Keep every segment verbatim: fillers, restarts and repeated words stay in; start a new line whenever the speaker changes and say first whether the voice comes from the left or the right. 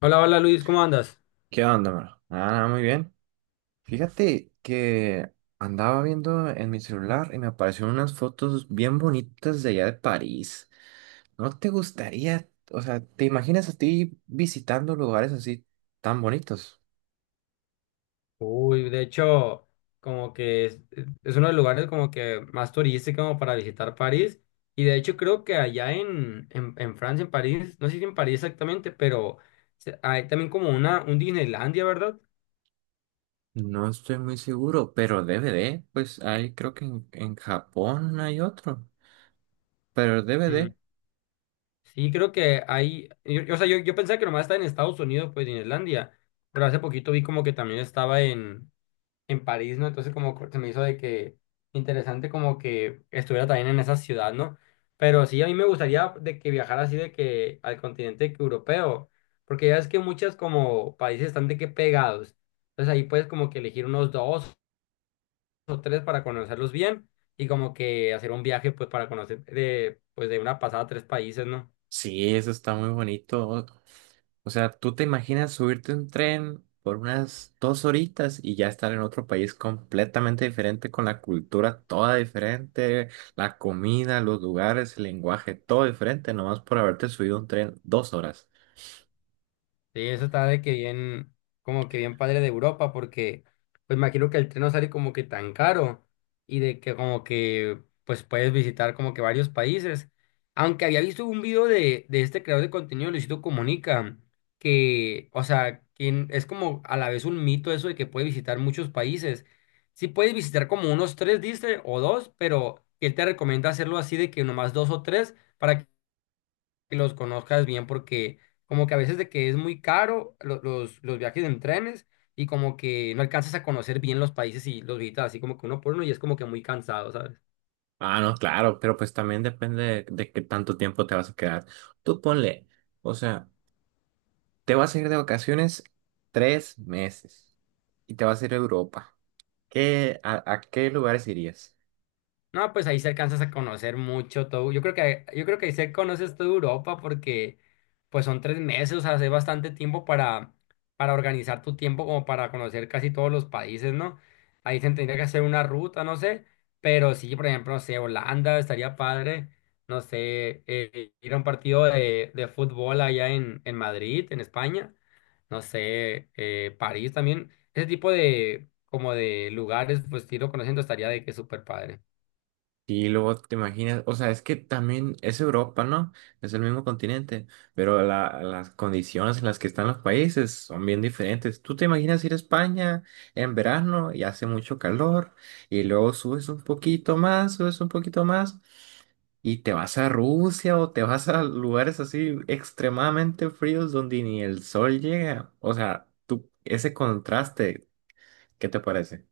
left: Hola, hola Luis, ¿cómo andas?
right: ¿Qué onda, Mar? Ah, muy bien. Fíjate que andaba viendo en mi celular y me aparecieron unas fotos bien bonitas de allá de París. ¿No te gustaría, o sea, te imaginas a ti visitando lugares así tan bonitos?
left: Uy, de hecho, como que es, es uno de los lugares como que más turístico como para visitar París. Y de hecho creo que allá en, en, en Francia, en París, no sé si en París exactamente, pero se- hay también como una, un Disneylandia, ¿verdad?
right: No estoy muy seguro, pero D V D, pues ahí creo que en, en Japón hay otro. Pero el
left: Mm,
right: D V D,
left: sí, creo que hay, yo, yo- o sea, yo, yo pensaba que nomás estaba en Estados Unidos, pues Disneylandia, pero hace poquito vi como que también estaba en París, ¿no? Entonces como que se me hizo de que interesante como que estuviera también en esa ciudad, ¿no? Pero sí, a mí me gustaría de que viajara así de que al continente que europeo, porque ya es que muchas como países están de que pegados. Entonces ahí puedes como que elegir unos dos o tres para conocerlos bien y como que hacer un viaje pues para conocer de pues de una pasada tres países, ¿no?
right: sí, eso está muy bonito. O sea, tú te imaginas subirte a un tren por unas dos horitas y ya estar en otro país completamente diferente, con la cultura toda diferente, la comida, los lugares, el lenguaje, todo diferente, nomás por haberte subido a un tren dos horas.
left: Sí, eso está de que bien, como que bien padre de Europa, porque pues me imagino que el tren no sale como que tan caro y de que como que pues puedes visitar como que varios países. Aunque había visto un video de, de este creador de contenido, Luisito Comunica, que, o sea, quien es como a la vez un mito eso de que puedes visitar muchos países. Sí puedes visitar como unos tres, dice, o dos, pero que él te recomienda hacerlo así de que nomás dos o tres para que los conozcas bien porque como que a veces de que es muy caro lo- los, los viajes en trenes y como que no alcanzas a conocer bien los países y los visitas así como que uno por uno y es como que muy cansado, ¿sabes?
right: Ah, no, claro, pero pues también depende de, de qué tanto tiempo te vas a quedar. Tú ponle, o sea, te vas a ir de vacaciones tres meses y te vas a ir a Europa. ¿Qué, a, a qué lugares irías?
left: No, pues ahí se alcanzas a conocer mucho todo. Yo creo que yo creo que ahí se conoces toda Europa porque pues son tres meses, o sea, hace bastante tiempo para, para organizar tu tiempo como para conocer casi todos los países, ¿no? Ahí se tendría que hacer una ruta, no sé, pero sí, por ejemplo, no sé, Holanda estaría padre, no sé, eh, ir a un partido de, de fútbol allá en, en Madrid, en España, no sé, eh, París también, ese tipo de como de lugares, pues ir conociendo estaría de que súper padre.
right: Y luego te imaginas, o sea, es que también es Europa, ¿no? Es el mismo continente, pero la- las condiciones en las que están los países son bien diferentes. Tú te imaginas ir a España en verano y hace mucho calor, y luego subes un poquito más, subes un poquito más, y te vas a Rusia o te vas a lugares así extremadamente fríos donde ni el sol llega. O sea, tú, ese contraste, ¿qué te parece?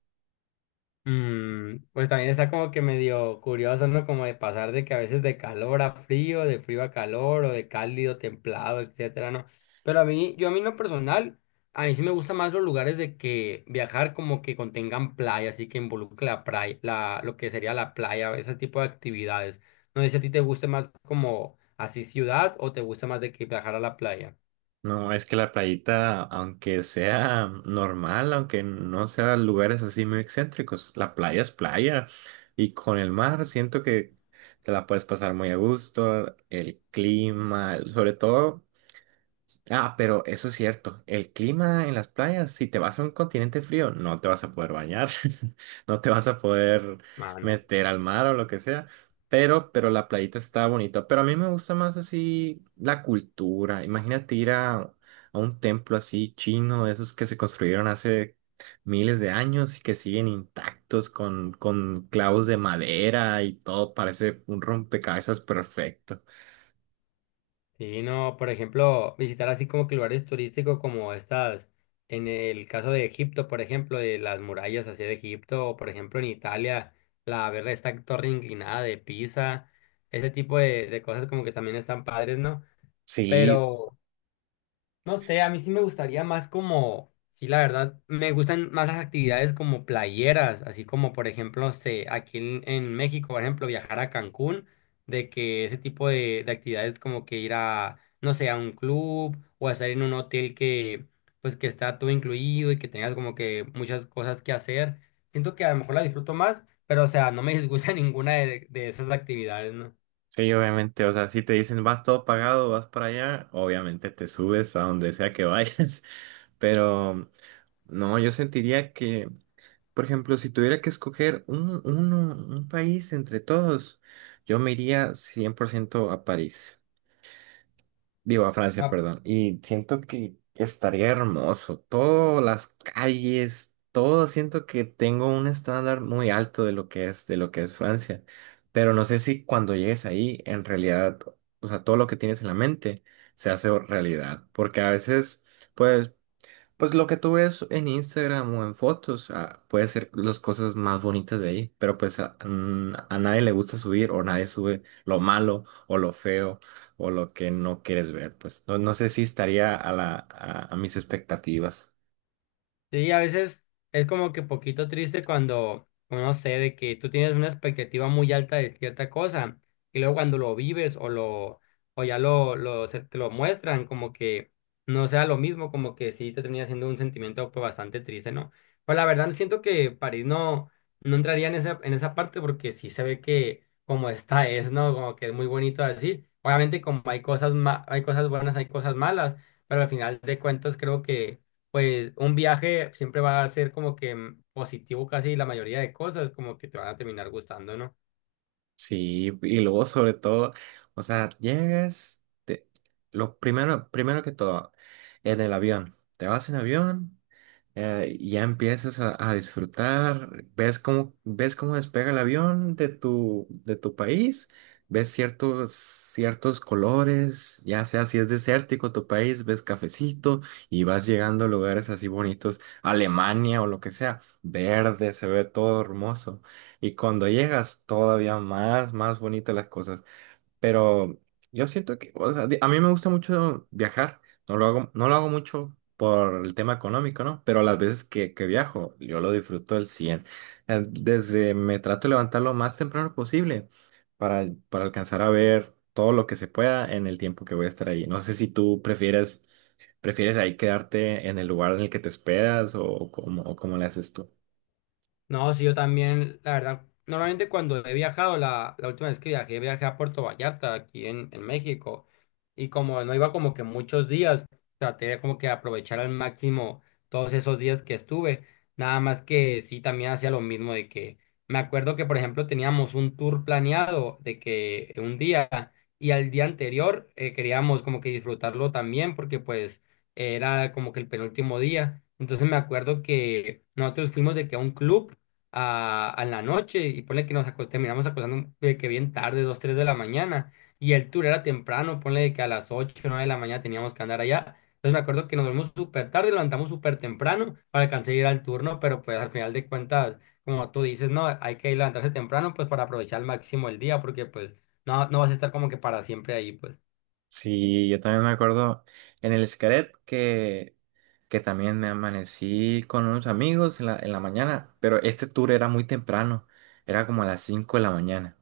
left: Mm, pues también está como que medio curioso, ¿no? Como de pasar de que a veces de calor a frío, de frío a calor, o de cálido, templado, etcétera, ¿no? Pero a mí, yo a mí en lo personal, a mí sí me gustan más los lugares de que viajar como que contengan playa, así que involucre la playa, la, lo que sería la playa, ese tipo de actividades. No sé si a ti te guste más como así ciudad o te gusta más de que viajar a la playa.
right: No, es que la playita, aunque sea normal, aunque no sea lugares así muy excéntricos, la playa es playa. Y con el mar siento que te la puedes pasar muy a gusto, el clima, el- sobre todo. Ah, pero eso es cierto. El clima en las playas, si te vas a un continente frío, no te vas a poder bañar, no te vas a poder meter al mar o lo que sea. Pero, pero la playita está bonita. Pero a mí me gusta más así la cultura. Imagínate ir a, a un templo así chino, de esos que se construyeron hace miles de años y que siguen intactos con, con clavos de madera y todo. Parece un rompecabezas perfecto.
left: Sí, no, por ejemplo, visitar así como que lugares turísticos como estas, en el caso de Egipto, por ejemplo, de las murallas hacia de Egipto, o por ejemplo en Italia, la ver esta torre inclinada de Pisa, ese tipo de, de cosas como que también están padres, ¿no?
right: Sí,
left: Pero no sé, a mí sí me gustaría más como, sí, la verdad, me gustan más las actividades como playeras, así como, por ejemplo, no sé, aquí en, en México, por ejemplo, viajar a Cancún, de que ese tipo de, de actividades como que ir a, no sé, a un club o estar en un hotel que, pues, que está todo incluido y que tengas como que muchas cosas que hacer. Siento que a lo mejor la disfruto más, pero, o sea, no me disgusta ninguna de, de esas actividades, ¿no?
right: sí, obviamente, o sea, si te dicen vas todo pagado, vas para allá, obviamente te subes a donde sea que vayas, pero no, yo sentiría que, por ejemplo, si tuviera que escoger un, uno- un país entre todos, yo me iría cien por ciento a París. Digo, a Francia, perdón. Y siento que estaría hermoso. Todas las calles, todo siento que tengo un estándar muy alto de lo que es, de lo que es Francia. Pero no sé si cuando llegues ahí, en realidad, o sea, todo lo que tienes en la mente se hace realidad. Porque a veces, pues, pues lo que tú ves en Instagram o en fotos, ah, puede ser las cosas más bonitas de ahí, pero pues a, mm, a nadie le gusta subir o nadie sube lo malo o lo feo o lo que no quieres ver, pues no, no sé si estaría a la, a, a mis expectativas.
left: Sí, a veces es como que poquito triste cuando, no sé, de que tú tienes una expectativa muy alta de cierta cosa y luego cuando lo vives o lo o ya lo, lo se te lo muestran como que no sea lo mismo, como que sí te termina siendo un sentimiento pues, bastante triste, ¿no? Pues la verdad siento que París no no entraría en esa en esa parte porque sí se ve que como está es, ¿no? Como que es muy bonito así. Obviamente como hay cosas ma- hay cosas buenas, hay cosas malas, pero al final de cuentas creo que pues un viaje siempre va a ser como que mm, positivo casi la mayoría de cosas, como que te van a terminar gustando, ¿no?
right: Sí, y luego sobre todo, o sea, llegas, te- lo primero, primero que todo, en el avión, te vas en avión. Eh, ya empiezas a, a disfrutar, ves cómo, ves cómo despega el avión de tu, de tu país, ves ciertos, ciertos colores, ya sea si es desértico tu país, ves cafecito y vas llegando a lugares así bonitos, Alemania o lo que sea, verde, se ve todo hermoso. Y cuando llegas, todavía más, más bonitas las cosas. Pero yo siento que, o sea, di- a mí me gusta mucho viajar. No lo hago, no lo hago mucho por el tema económico, ¿no? Pero las veces que, que viajo, yo lo disfruto al cien. Eh, Desde me trato de levantar lo más temprano posible para, para alcanzar a ver todo lo que se pueda en el tiempo que voy a estar ahí. No sé si tú prefieres, prefieres ahí quedarte en el lugar en el que te esperas o, o cómo, o cómo le haces.
left: No, sí, yo también, la verdad, normalmente cuando he viajado, la, la última vez que viajé, viajé a Puerto Vallarta, aquí en, en México, y como no iba como que muchos días, traté de como que aprovechar al máximo todos esos días que estuve, nada más que sí, también hacía lo mismo de que, me acuerdo que, por ejemplo, teníamos un tour planeado de que un día, y al día anterior eh, queríamos como que disfrutarlo también, porque pues era como que el penúltimo día, entonces me acuerdo que nosotros fuimos de que a un club, a, a la noche y ponle que nos acos- terminamos acostando de que bien tarde, dos tres de la mañana y el tour era temprano, ponle de que a las ocho nueve de la mañana teníamos que andar allá. Entonces me acuerdo que nos dormimos súper tarde, levantamos súper temprano para alcanzar a ir al turno, pero pues al final de cuentas, como tú dices, no, hay que levantarse temprano pues para aprovechar al máximo el día porque pues no, no vas a estar como que para siempre ahí pues.
right: Sí, yo también me acuerdo en el Xcaret que, que también me amanecí con unos amigos en la, en la mañana, pero este tour era muy temprano, era como a las cinco de la mañana.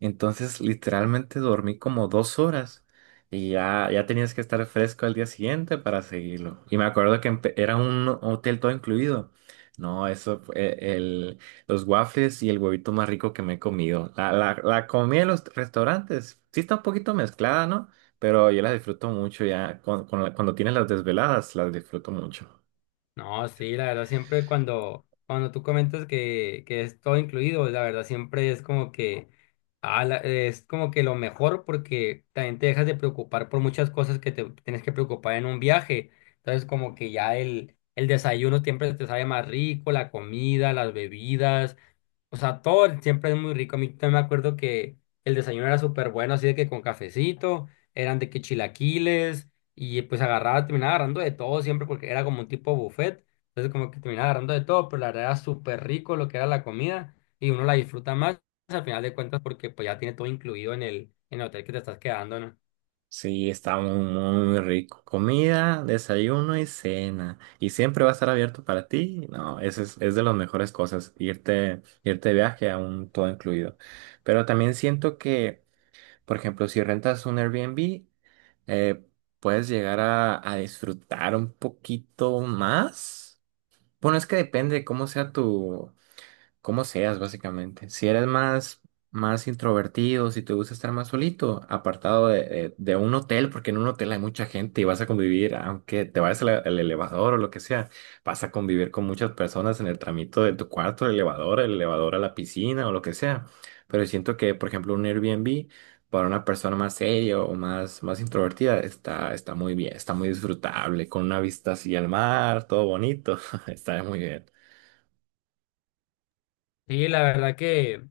right: Entonces, literalmente dormí como dos horas y ya, ya tenías que estar fresco al día siguiente para seguirlo. Y me acuerdo que empe- era un hotel todo incluido. No, eso, fue el, los waffles y el huevito más rico que me he comido. La, la, la comida en los restaurantes sí está un poquito mezclada, ¿no? Pero yo la disfruto mucho ya. Con, con la- cuando tienes las desveladas, las disfruto mucho.
left: No, sí, la verdad siempre cuando, cuando tú comentas que, que es todo incluido, la verdad siempre es como que ah, la- es como que lo mejor porque también te dejas de preocupar por muchas cosas que te tienes que preocupar en un viaje. Entonces como que ya el, el desayuno siempre te sabe más rico, la comida, las bebidas. O sea, todo el- siempre es muy rico. A mí también me acuerdo que el desayuno era súper bueno, así de que con cafecito, eran de que chilaquiles, y pues agarraba, terminaba agarrando de todo siempre porque era como un tipo buffet. Entonces como que terminaba agarrando de todo, pero la verdad era súper rico lo que era la comida y uno la disfruta más al final de cuentas porque pues ya tiene todo incluido en el, en el hotel que te estás quedando, ¿no?
right: Sí, está muy, muy rico. Comida, desayuno y cena. Y siempre va a estar abierto para ti. No, eso es, es de las mejores cosas, irte, irte de viaje a un todo incluido. Pero también siento que, por ejemplo, si rentas un Airbnb, eh, puedes llegar a, a disfrutar un poquito más. Bueno, es que depende de cómo sea tu como seas, básicamente. Si eres más, más introvertido, si te gusta estar más solito, apartado de, de- de un hotel, porque en un hotel hay mucha gente y vas a convivir, aunque te vayas al, al elevador o lo que sea, vas a convivir con muchas personas en el tramito de tu cuarto, el elevador, el elevador a la piscina o lo que sea. Pero siento que, por ejemplo, un Airbnb para una persona más seria o más, más introvertida está, está muy bien, está muy disfrutable, con una vista así al mar, todo bonito, está muy bien.
left: Sí, la verdad que...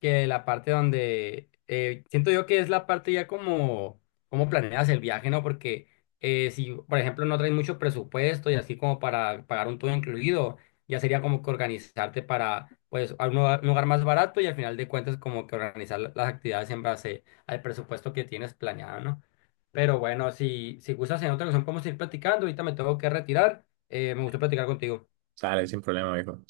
left: que la parte donde eh, siento yo que es la parte ya como como planeas el viaje, ¿no? Porque eh, si, por ejemplo, no traes mucho presupuesto y así como para pagar un todo incluido, ya sería como que organizarte para, pues, a un lugar, un lugar, más barato y al final de cuentas como que organizar la- las actividades en base al presupuesto que tienes planeado, ¿no? Pero bueno, si, si, gustas en otra ocasión podemos ir platicando, ahorita me tengo que retirar. Eh, me gustó platicar contigo,
right: Sale sin problema, hijo.